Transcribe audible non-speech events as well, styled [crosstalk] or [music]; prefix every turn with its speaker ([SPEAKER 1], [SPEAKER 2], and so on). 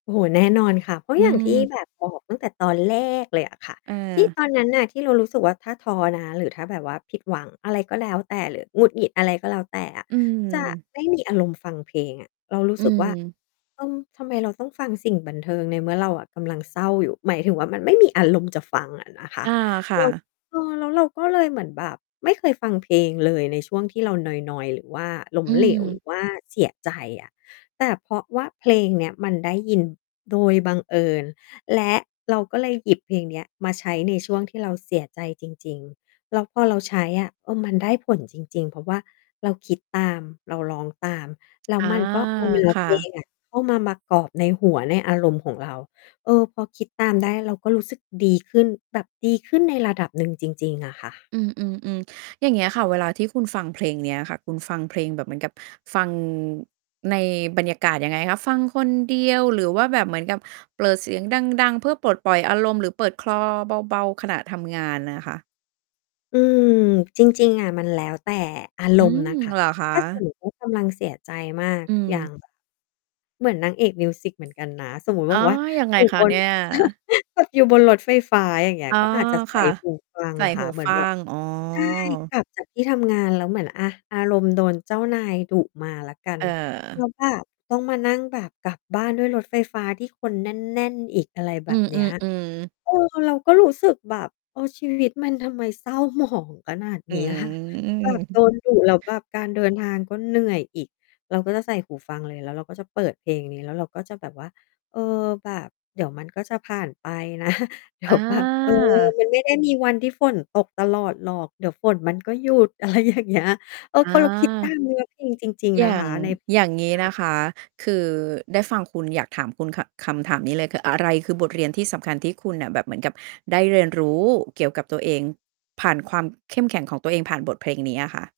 [SPEAKER 1] โอ้โฮ แน่นอนค่ะ เพราะ
[SPEAKER 2] อื
[SPEAKER 1] อย่างที่
[SPEAKER 2] ม
[SPEAKER 1] แบบบอกตั้งแต่ตอนแรกเลยอะค่ะ ที่
[SPEAKER 2] เออ
[SPEAKER 1] ตอนนั้นน่ะ ที่เรารู้สึกว่า ถ้าท้อนะ หรือถ้าแบบว่าผิดหวังอะไรก็แล้วแต่ หรือหงุดหงิดอะไรก็แล้วแต่อะ
[SPEAKER 2] อื
[SPEAKER 1] จะ
[SPEAKER 2] ม
[SPEAKER 1] ไม่มีอารมณ์ฟังเพลงอะ เรารู้
[SPEAKER 2] อื
[SPEAKER 1] สึกว่า
[SPEAKER 2] ม
[SPEAKER 1] เออ ทำไมเราต้องฟังสิ่งบันเทิงในเมื่อเราอะกำลังเศร้าอยู่ หมายถึงว่ามันไม่มีอารมณ์จะฟังอะนะคะ
[SPEAKER 2] อา ค่
[SPEAKER 1] แล้ว
[SPEAKER 2] ะ
[SPEAKER 1] เออ แล้วเราก็เลยเลยเหมือนแบบไม่เคยฟังเพลงเลยในช่วงที่เรานอย ๆ หรือว่าล้
[SPEAKER 2] อ
[SPEAKER 1] ม
[SPEAKER 2] ื
[SPEAKER 1] เหลว หรื
[SPEAKER 2] ม
[SPEAKER 1] อว่าเสียใจอะ แต่เพราะว่าเพลงเนี้ยมันได้ยินโดยบังเอิญ และเราก็เลยหยิบเพลงเนี้ยมาใช้ในช่วงที่เราเสียใจจริง ๆ แล้วพอเราใช้อะ เออ มันได้ผลจริง ๆ เพราะว่าเราคิดตาม เราร้องตาม แล้ว
[SPEAKER 2] อา
[SPEAKER 1] มันก็ เอาเนื้อ
[SPEAKER 2] ค
[SPEAKER 1] เ
[SPEAKER 2] ่
[SPEAKER 1] พล
[SPEAKER 2] ะ
[SPEAKER 1] งอะ เข้ามามากรอบในหัว ในอารมณ์ของเรา เออ พอคิดตาม ได้ เราก็รู้สึกดีขึ้นแบบดีขึ้นในระดับหนึ่งจริง ๆ อะค่ะ
[SPEAKER 2] อืม ๆ ๆ อย่างเงี้ยค่ะ เวลาที่คุณฟังเพลงเนี้ยค่ะ คุณฟังเพลงแบบ เหมือนกับฟังในบรรยากาศยังไงคะ ฟังคนเดียว หรือว่าแบบเหมือนกับเปิดเสียง ดัง ๆ เพื่อปลดปล่อยอารมณ์ หรือเปิดคลอเบา ๆ ขณะทำงานอะค่ะ?
[SPEAKER 1] อืม จริง ๆ อะ มันแล้วแต่อาร
[SPEAKER 2] อื
[SPEAKER 1] มณ์
[SPEAKER 2] ม
[SPEAKER 1] นะคะ
[SPEAKER 2] เหรอคะ?
[SPEAKER 1] ถ้าสมมติว่า กำลังเสียใจมาก
[SPEAKER 2] อื
[SPEAKER 1] อย่าง
[SPEAKER 2] ม
[SPEAKER 1] เหมือนนางเอกมิวสิกเหมือนกันนะ สมมุติว
[SPEAKER 2] อ
[SPEAKER 1] ่า
[SPEAKER 2] ๋อ
[SPEAKER 1] แบบว่า
[SPEAKER 2] ยังไง
[SPEAKER 1] อยู่
[SPEAKER 2] ค
[SPEAKER 1] บ
[SPEAKER 2] ะเ
[SPEAKER 1] น
[SPEAKER 2] นี่ย?
[SPEAKER 1] [laughs] อยู่บนรถไฟฟ้า อย่างเงี้
[SPEAKER 2] อ
[SPEAKER 1] ย
[SPEAKER 2] ๋อ
[SPEAKER 1] ก็อาจจะ ใส
[SPEAKER 2] ค
[SPEAKER 1] ่
[SPEAKER 2] ่ะ
[SPEAKER 1] หูฟัง
[SPEAKER 2] ใส่
[SPEAKER 1] อะค
[SPEAKER 2] ห
[SPEAKER 1] ่ะ
[SPEAKER 2] ู
[SPEAKER 1] เหมื
[SPEAKER 2] ฟ
[SPEAKER 1] อน
[SPEAKER 2] ั
[SPEAKER 1] แบบ
[SPEAKER 2] ง
[SPEAKER 1] ใ
[SPEAKER 2] อ๋
[SPEAKER 1] ช่ ก
[SPEAKER 2] อ
[SPEAKER 1] ลับจาก ที่ทำงานแล้วเหมือน อา อารมณ์โดนเจ้านายดุมาละกัน
[SPEAKER 2] เ
[SPEAKER 1] แล
[SPEAKER 2] อ
[SPEAKER 1] ้
[SPEAKER 2] อ
[SPEAKER 1] วแบบต้องมานั่งแบบกลับบ้านด้วยรถไฟฟ้าที่คนแน่น ๆ อีก อะไรแบ
[SPEAKER 2] อื
[SPEAKER 1] บเนี้ย
[SPEAKER 2] อ ๆ ๆ
[SPEAKER 1] เออ เราก็รู้สึกแบบ เออ ชีวิต มันทำไมเศร้า หมอง ขนาด
[SPEAKER 2] อื
[SPEAKER 1] เนี้ย แบบโด
[SPEAKER 2] ม
[SPEAKER 1] นดุ แล้วแบบการเดินทางก็เหนื่อยอีก เราก็จะใส่หูฟังเลย แล้วเราก็จะเปิดเพลงนี้ แล้วเราก็จะแบบว่า เออ แบบเดี๋ยวมันก็จะผ่านไป นะ เดี๋
[SPEAKER 2] อ
[SPEAKER 1] ยวแบบ เออ
[SPEAKER 2] า
[SPEAKER 1] มันไม่ได้มีวันที่ฝนตกตลอดหรอก เดี๋ยวฝน มันก็หยุด อะไรอย่างเงี้ย เออ
[SPEAKER 2] อ
[SPEAKER 1] พ
[SPEAKER 2] า
[SPEAKER 1] อเราคิดตาม เนื้อ เพลงจริง
[SPEAKER 2] อ
[SPEAKER 1] ๆ
[SPEAKER 2] ย
[SPEAKER 1] นะ
[SPEAKER 2] ่า
[SPEAKER 1] ค
[SPEAKER 2] ง
[SPEAKER 1] ะ ใน [unintelligible] เ
[SPEAKER 2] อย่าง
[SPEAKER 1] น
[SPEAKER 2] งี้
[SPEAKER 1] ี้
[SPEAKER 2] น
[SPEAKER 1] ย
[SPEAKER 2] ะคะ คือได้ฟังคุณ อยากถาม คุณค่ะ คำถามนี้เลยค่ะ อะไร คือบทเรียนที่สำคัญที่คุณน่ะแบบเหมือนกับได้เรียนรู้เกี่ยวกับตัวเองผ่านความเข้มแข็งของตัวเองผ่านบทเพลงนี้อะค่ะ?